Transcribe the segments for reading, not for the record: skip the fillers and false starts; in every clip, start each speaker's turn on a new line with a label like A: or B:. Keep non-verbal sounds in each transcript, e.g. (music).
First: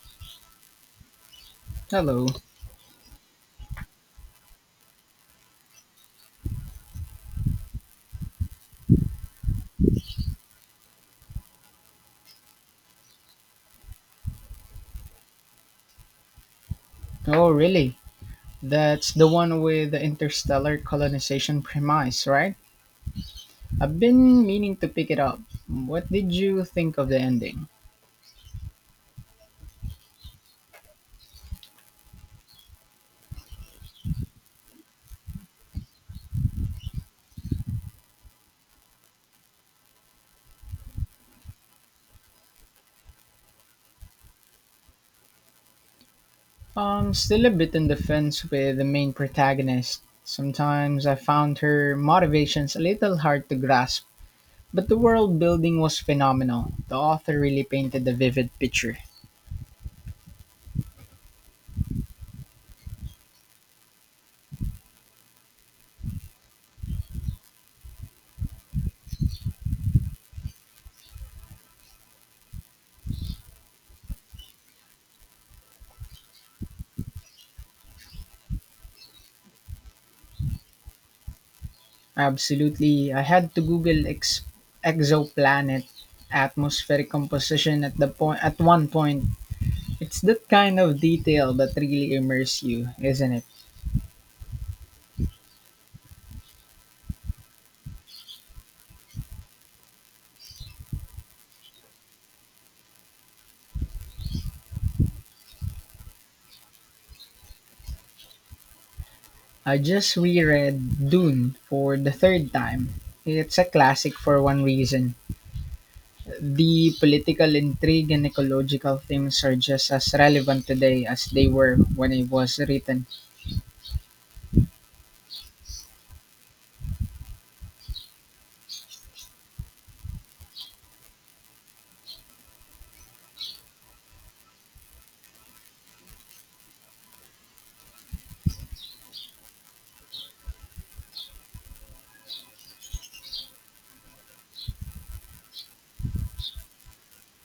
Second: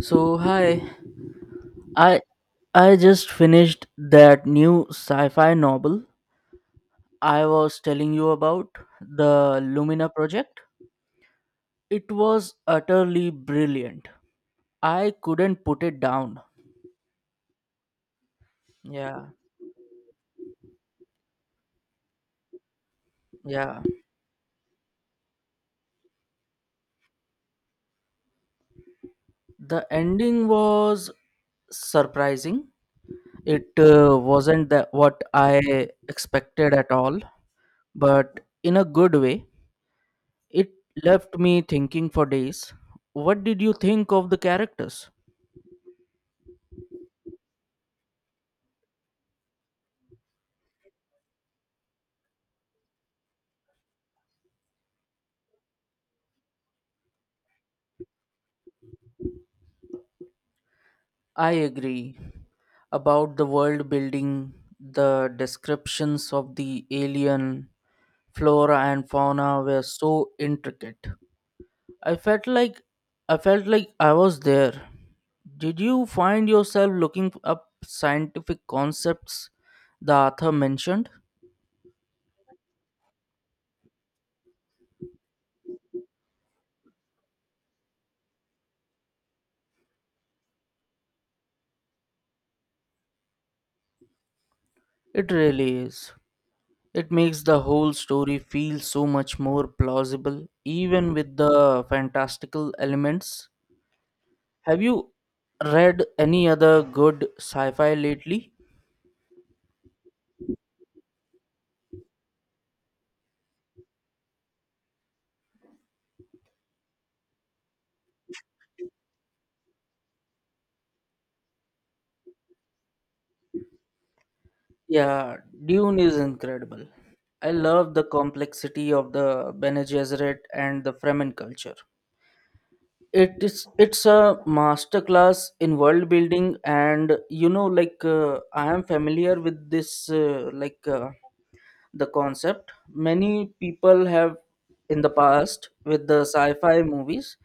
A: So hi, I
B: Hello.
A: I just finished that new sci-fi novel I was telling you about, the Lumina Project. It was utterly brilliant. I couldn't put it down.
B: Oh, really? That's the
A: Yeah,
B: one with the interstellar colonization premise, right?
A: yeah.
B: I've been meaning to pick it up. What did you think of the ending?
A: The ending was surprising. It wasn't that what I expected at all, but in a good way. It left me thinking for days. What did you think of the characters?
B: Still a bit on the fence with the main protagonist. Sometimes I found her motivations a little hard to grasp, but the world building was phenomenal. The author really painted a vivid picture.
A: I agree about the world building. The descriptions of the alien flora and fauna were so intricate. I felt like I felt like I was there. Did you find yourself looking up scientific concepts the author mentioned?
B: Absolutely. I had to Google exoplanet atmospheric composition at one point. It's that kind of detail that really immerses you, isn't it?
A: It really is. It makes the whole story feel so much more plausible, even with the fantastical elements. Have you read any other good sci-fi lately?
B: I just reread Dune for the third time. It's a classic for one reason. The political intrigue and ecological themes are just as relevant today as they were when it was written.
A: Yeah, Dune is incredible. I love the complexity of the Bene Gesserit and the Fremen culture. It's a masterclass in world building, and I am familiar with this, the concept. Many people have in the past With the sci-fi movies,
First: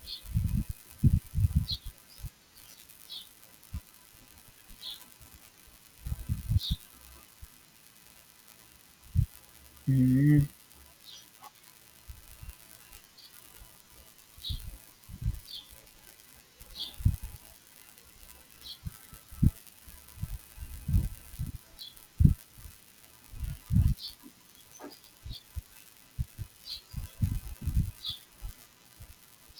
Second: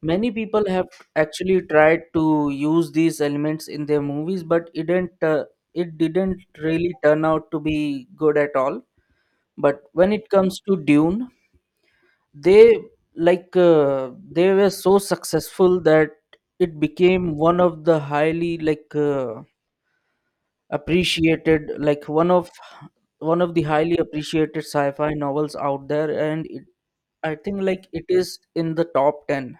A: many people have actually tried to use these elements in their movies, but it didn't really turn out to be good at all. But when it
B: Hmm,
A: comes to Dune, they they were so successful that it became one of the highly like appreciated like one of the highly appreciated sci-fi novels out there. And I think it is in the top 10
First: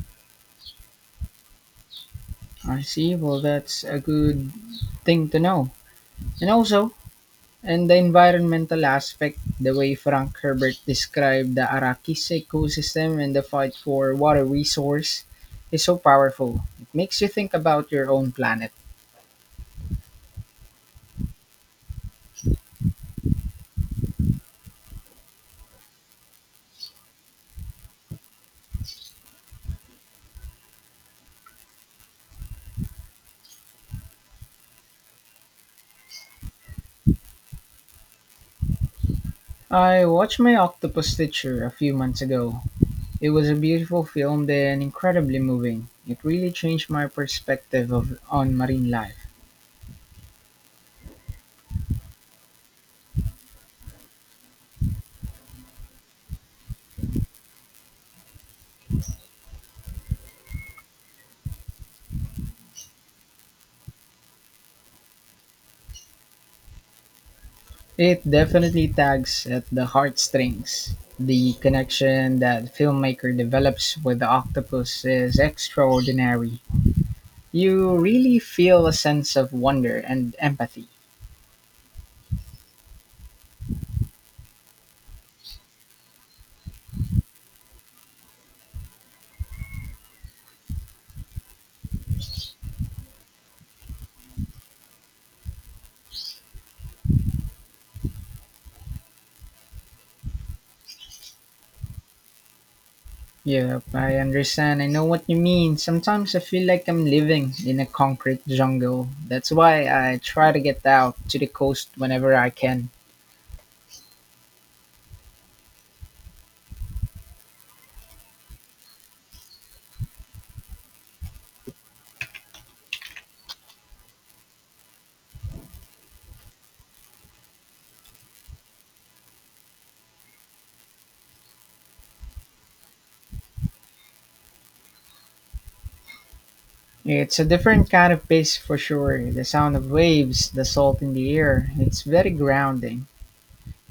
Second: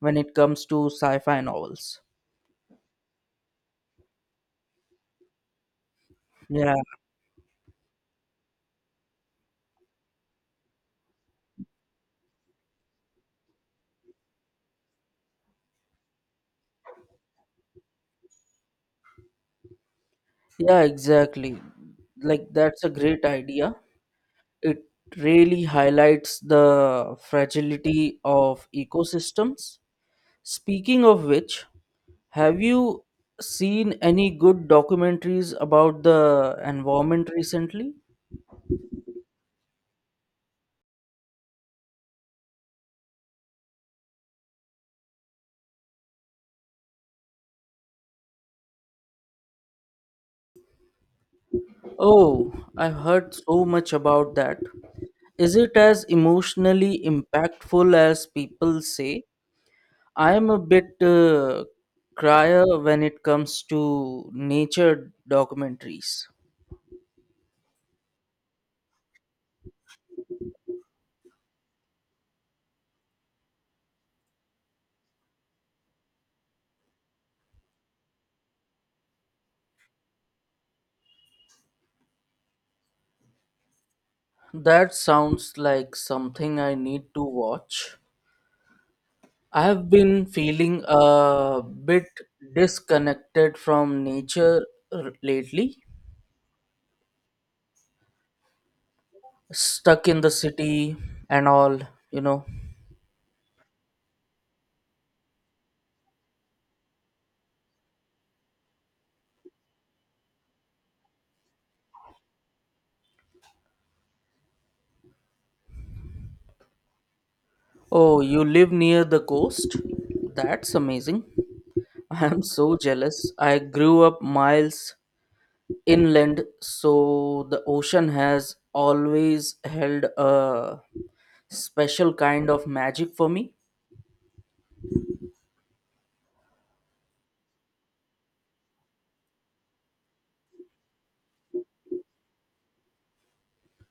A: when it comes to sci-fi novels.
B: I see. Well, that's a good thing to know. And
A: Yeah,
B: also, And the environmental aspect, the way Frank Herbert described the Arakis ecosystem and the fight for water resource, is so powerful. It makes you think about your own planet.
A: yeah, exactly, that's a great idea. It really highlights the fragility of ecosystems. Speaking of which, have you seen any good documentaries about the environment recently?
B: I watched My Octopus Teacher a few months ago. It was a beautiful film and incredibly moving. It really changed my perspective on marine life.
A: Oh, I've heard so much about that. Is it as emotionally impactful as people say? I am a bit crier when it comes to nature documentaries.
B: It definitely tags at the heartstrings. The connection that filmmaker develops with the octopus is extraordinary. You really feel a sense of wonder and empathy.
A: That sounds like something I need to watch. I have been feeling a bit disconnected from nature lately, stuck in the city and all, you know.
B: Yep, I understand. I know what you mean. Sometimes I feel like I'm living in a concrete jungle. That's why I try to get out to the coast whenever I can.
A: Oh, you live near the coast? That's amazing. I am so jealous. I grew up miles inland, so the ocean has always held a special kind of magic for me.
B: It's a different kind of pace for sure. The sound of waves, the salt in the air, it's very grounding.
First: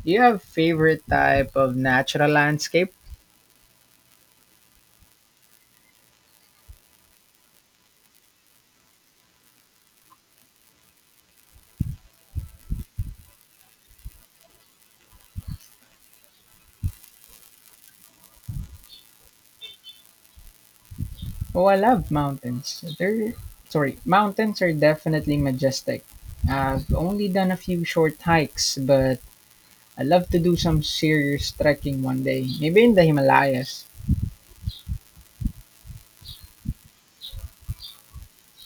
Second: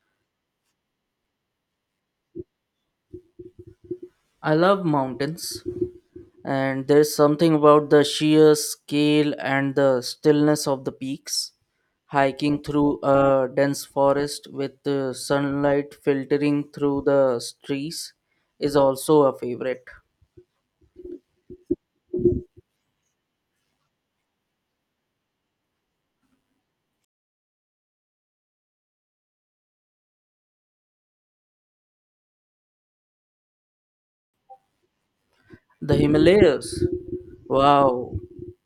B: Do you have favorite type of natural landscape?
A: I love mountains, and there's something about the sheer scale and the stillness of the peaks. Hiking through a dense forest with the sunlight filtering through the trees is also a favorite.
B: Oh, I love mountains. They're sorry, mountains are definitely majestic. I've only done a few short hikes, but I love to do some serious trekking one day, maybe in the Himalayas.
A: The Himalayas. Wow,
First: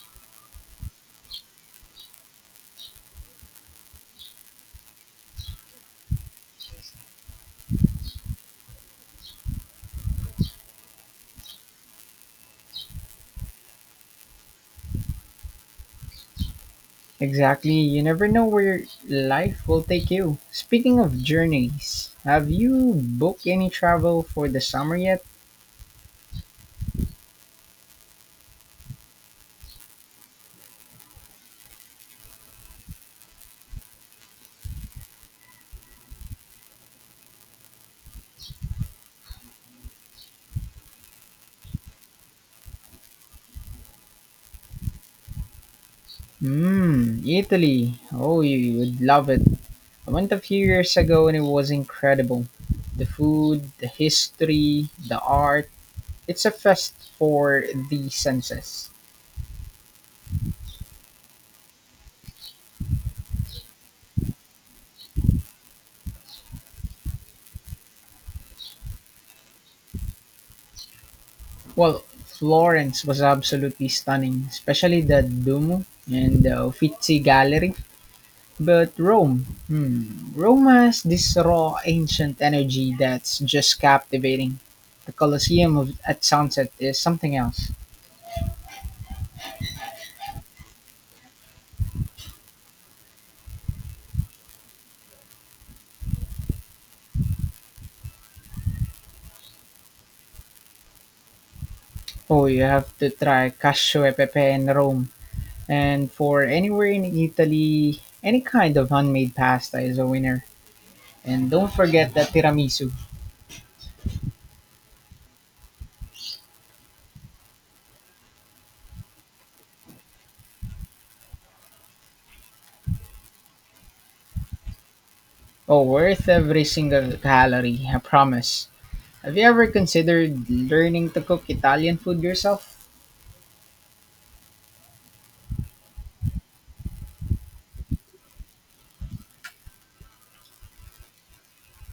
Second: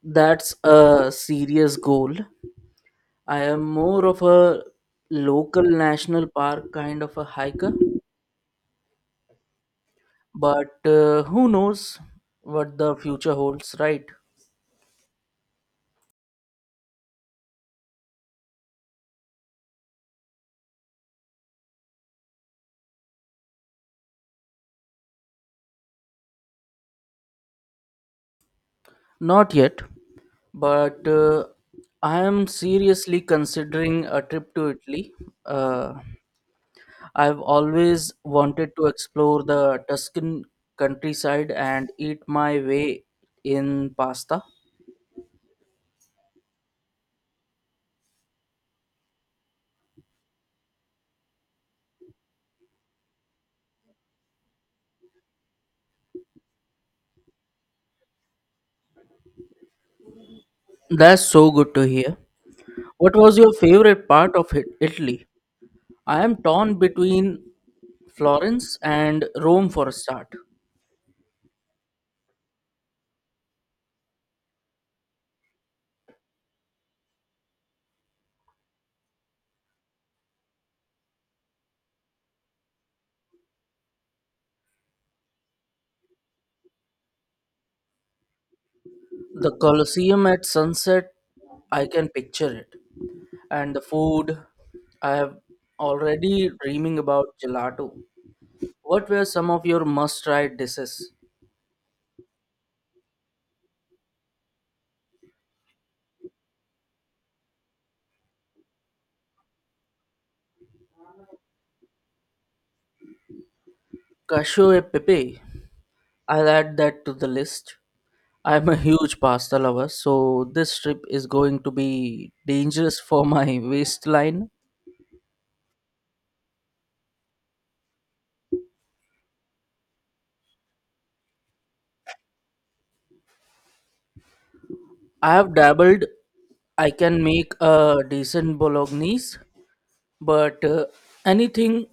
A: that's a serious goal. I am more of a local national park kind of a hiker. But who knows what the future holds, right?
B: Exactly, you never know where life will take you. Speaking of journeys, have you booked any travel for the summer yet?
A: Not yet, but I am seriously considering a trip to Italy. Uh, I've always wanted to explore the Tuscan countryside and eat my way in pasta.
B: Mmm, Italy. Oh, you would love it. I went a few years ago and it was incredible. The food, the history, the art, it's a fest for the senses.
A: That's so good to hear. What was your favorite part of Italy? I am torn between Florence and Rome for a start.
B: Well, Florence was absolutely stunning, especially the Duomo and the Uffizi Gallery. But Rome, hmm, Rome has this raw ancient energy that's just captivating. The Colosseum at sunset is something else.
A: The Colosseum at sunset, I can picture it. And the food, I have already dreaming about gelato. What were some of your must-try dishes?
B: Oh, you have to try Cacio e Pepe in Rome. And for anywhere in Italy, any kind of handmade pasta is a winner. And don't forget the tiramisu.
A: Cashew e pepe. I'll add that to the list. I'm a huge pasta lover, so this trip is going to be dangerous for my (laughs) waistline.
B: Oh, worth every single calorie, I promise. Have you ever considered learning to cook Italian food yourself?
A: I have dabbled. I can make a decent bolognese, but anything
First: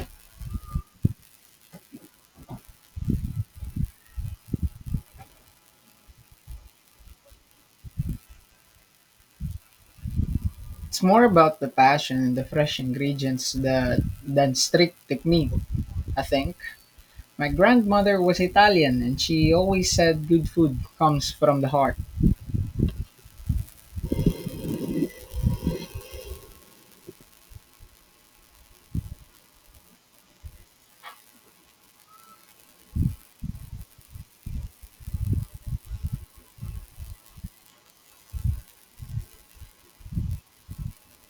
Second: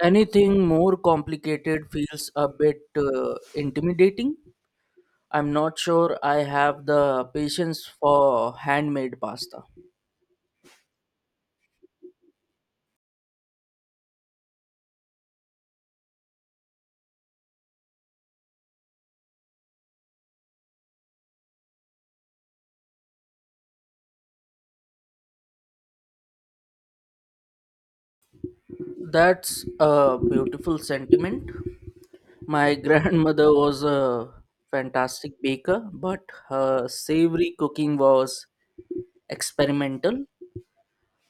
A: anything more complicated feels a bit intimidating. I'm not sure I have the patience for handmade pasta.
B: It's more about the passion and the fresh ingredients than strict technique, I think. My grandmother was Italian and she always said good food comes from the heart.
A: That's a beautiful sentiment. My (laughs) grandmother was a fantastic baker, but her savory cooking was experimental.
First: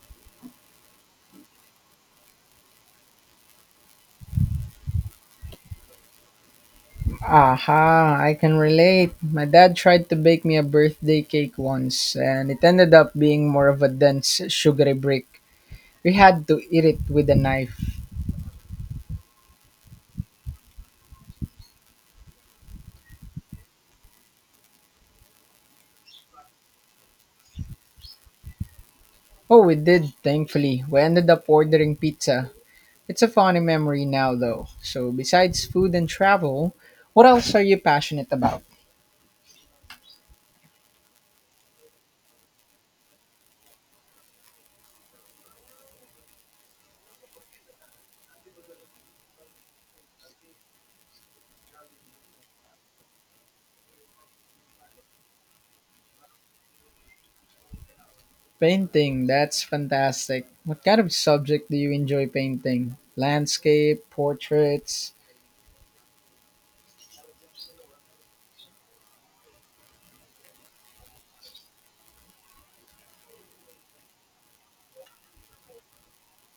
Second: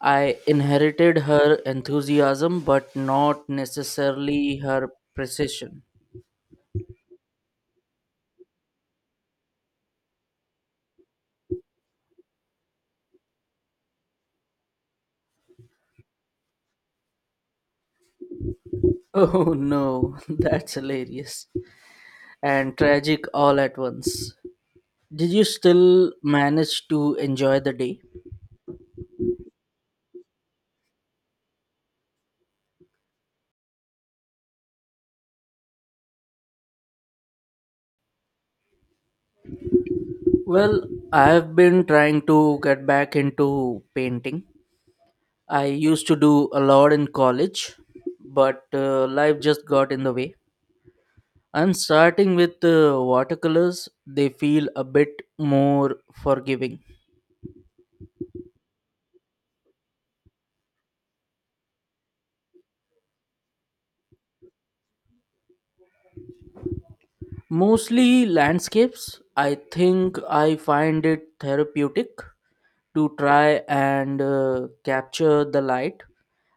A: I inherited her enthusiasm, but not necessarily her precision.
B: Aha, I can relate. My dad tried to bake me a birthday cake once, and it ended up being more of a dense, sugary brick. We had to eat it with a knife.
A: Oh no, (laughs) that's hilarious and tragic all at once. Did you still manage to enjoy the day?
B: Oh, we did, thankfully. We ended up ordering pizza. It's a funny memory now, though. So, besides food and travel, what else are you passionate about?
A: Well, I have been trying to get back into painting. I used to do a lot in college, but life just got in the way. I'm starting with watercolors; they feel a bit more forgiving.
B: Painting, that's fantastic. What kind of subject do you enjoy painting? Landscape, portraits?
A: Mostly landscapes. I think I find it therapeutic to try and capture the light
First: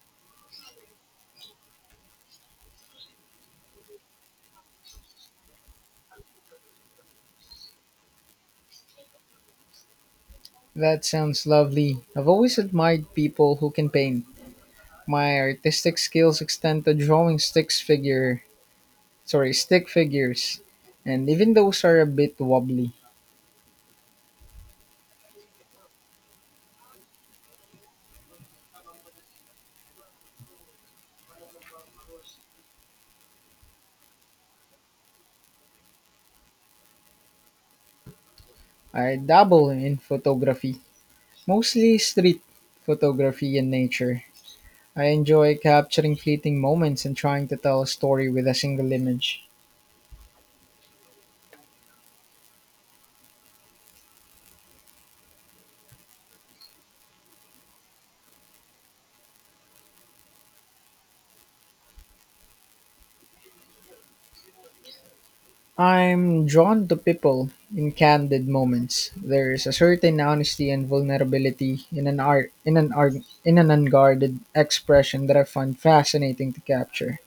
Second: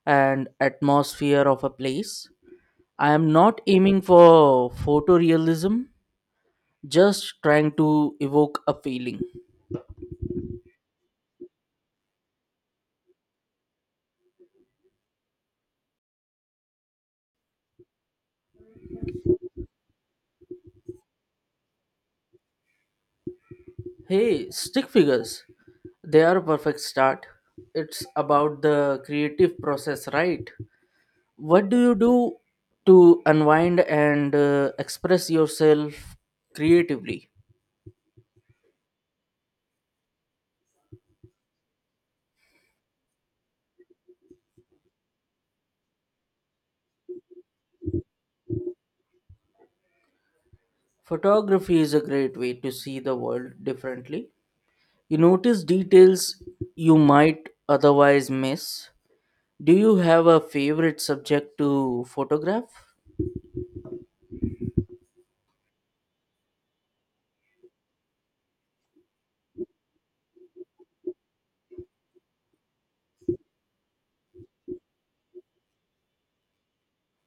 A: and atmosphere of a place. I am not aiming for photorealism, just trying to evoke a feeling.
B: That sounds lovely. I've always admired people who can paint. My artistic skills extend to drawing sorry, stick figures. And even those are a bit wobbly.
A: Hey, stick figures, they are a perfect start. It's about the creative process, right? What do you do to unwind and express yourself creatively?
B: I dabble in photography, mostly street photography and nature. I enjoy capturing fleeting moments and trying to tell a story with a single image.
A: Photography is a great way to see the world differently. You notice details you might otherwise miss. Do you have a favorite subject to photograph?
B: I'm drawn to people in candid moments. There is a certain honesty and vulnerability in an unguarded expression that I find fascinating to capture.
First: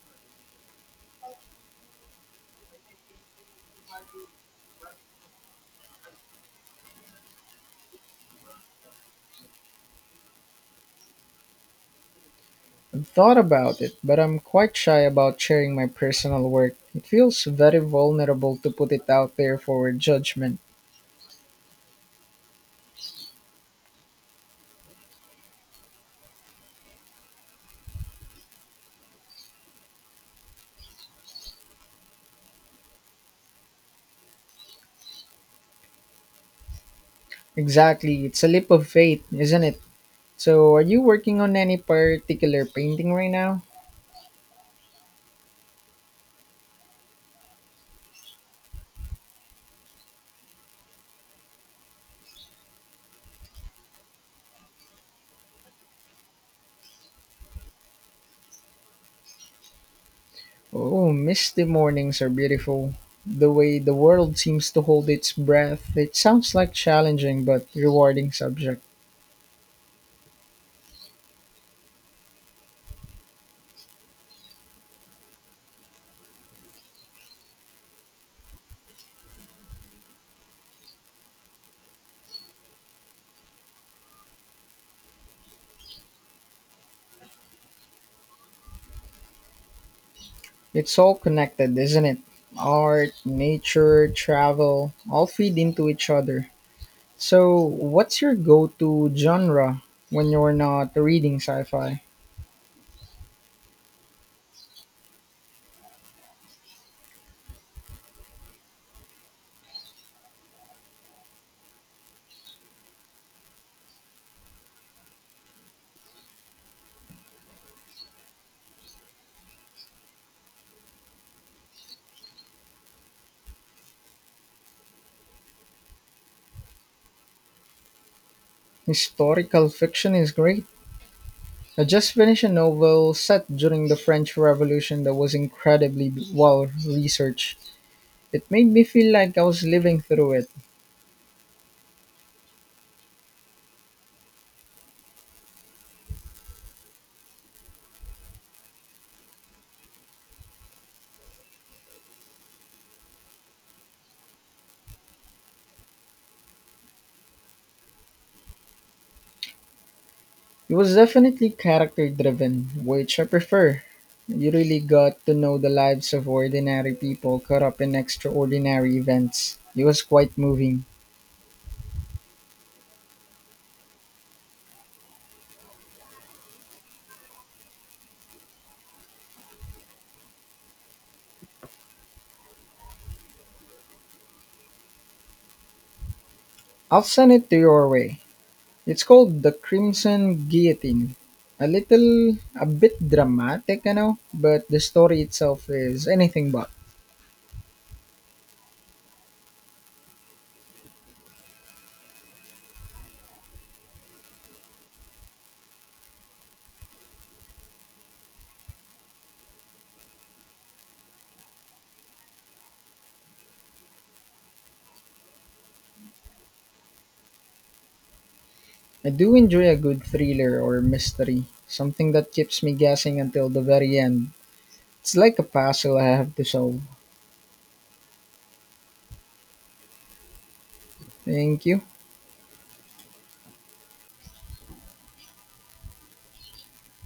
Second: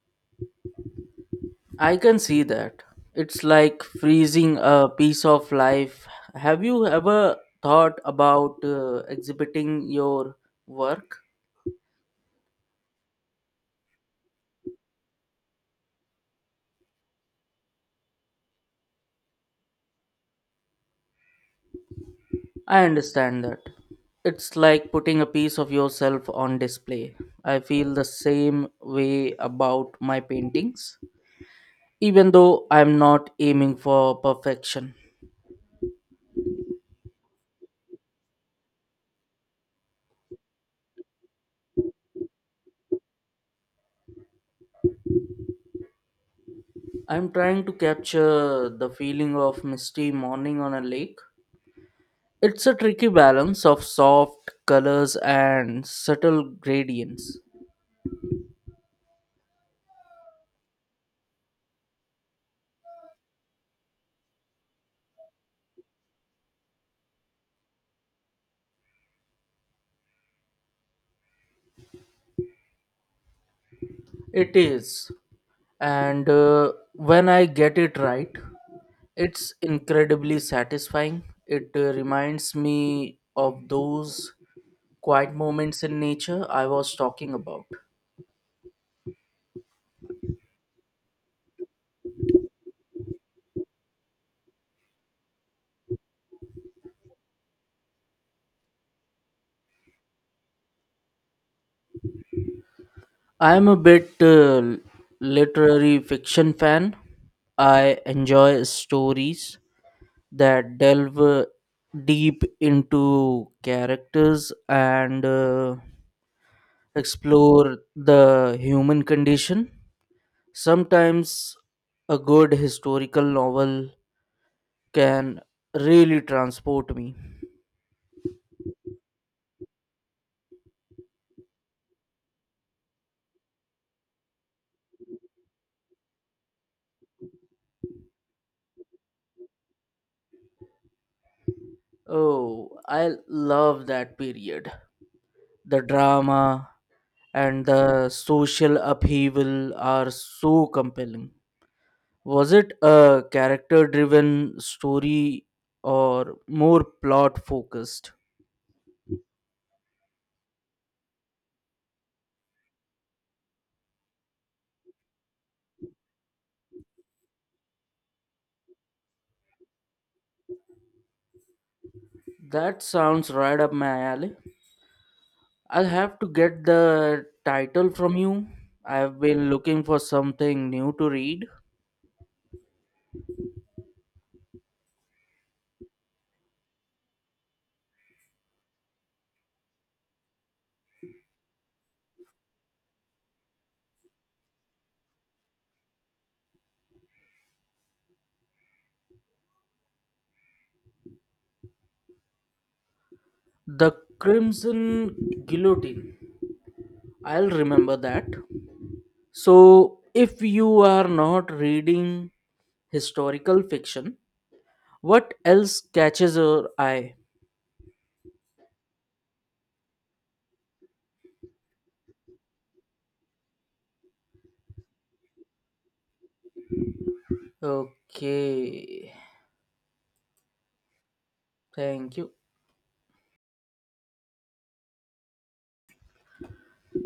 A: I can see that. It's like freezing a piece of life. Have you ever thought about exhibiting your work?
B: I've thought about it, but I'm quite shy about sharing my personal work. It feels very vulnerable to put it out there for judgment.
A: I understand that. It's like putting a piece of yourself on display. I feel the same way about my paintings, even though I'm not aiming for perfection.
B: Exactly, it's a leap of faith, isn't it? So, are you working on any particular painting right now?
A: I'm trying to capture the feeling of misty morning on a lake. It's a tricky balance of soft colors and subtle gradients.
B: Oh, misty mornings are beautiful. The way the world seems to hold its breath, it sounds like challenging but rewarding subject.
A: It is. And when I get it right, it's incredibly satisfying. It reminds me of those quiet moments in nature I was talking about.
B: It's all connected, isn't it? Art, nature, travel, all feed into each other. So, what's your go-to genre when you're not reading sci-fi?
A: I'm a bit literary fiction fan. I enjoy stories that delve deep into characters and explore the human condition. Sometimes a good historical novel can really transport me.
B: Historical fiction is great. I just finished a novel set during the French Revolution that was incredibly well researched. It made me feel like I was living through it.
A: Oh, I love that period. The drama and the social upheaval are so compelling. Was it a character driven story or more plot focused?
B: It was definitely character driven, which I prefer. You really got to know the lives of ordinary people caught up in extraordinary events. It was quite moving.
A: That sounds right up my alley. I'll have to get the title from you. I've been looking for something new to read.
B: I'll send it to your way. It's called The Crimson Guillotine. A bit dramatic, I know, but the story itself is anything but.
A: The Crimson Guillotine. I'll remember that. So, if you are not reading historical fiction, what else catches your eye?
B: I do enjoy a good thriller or mystery, something that keeps me guessing until the very end. It's like a puzzle I have to solve.
A: Okay,
B: Thank you.
A: thank you.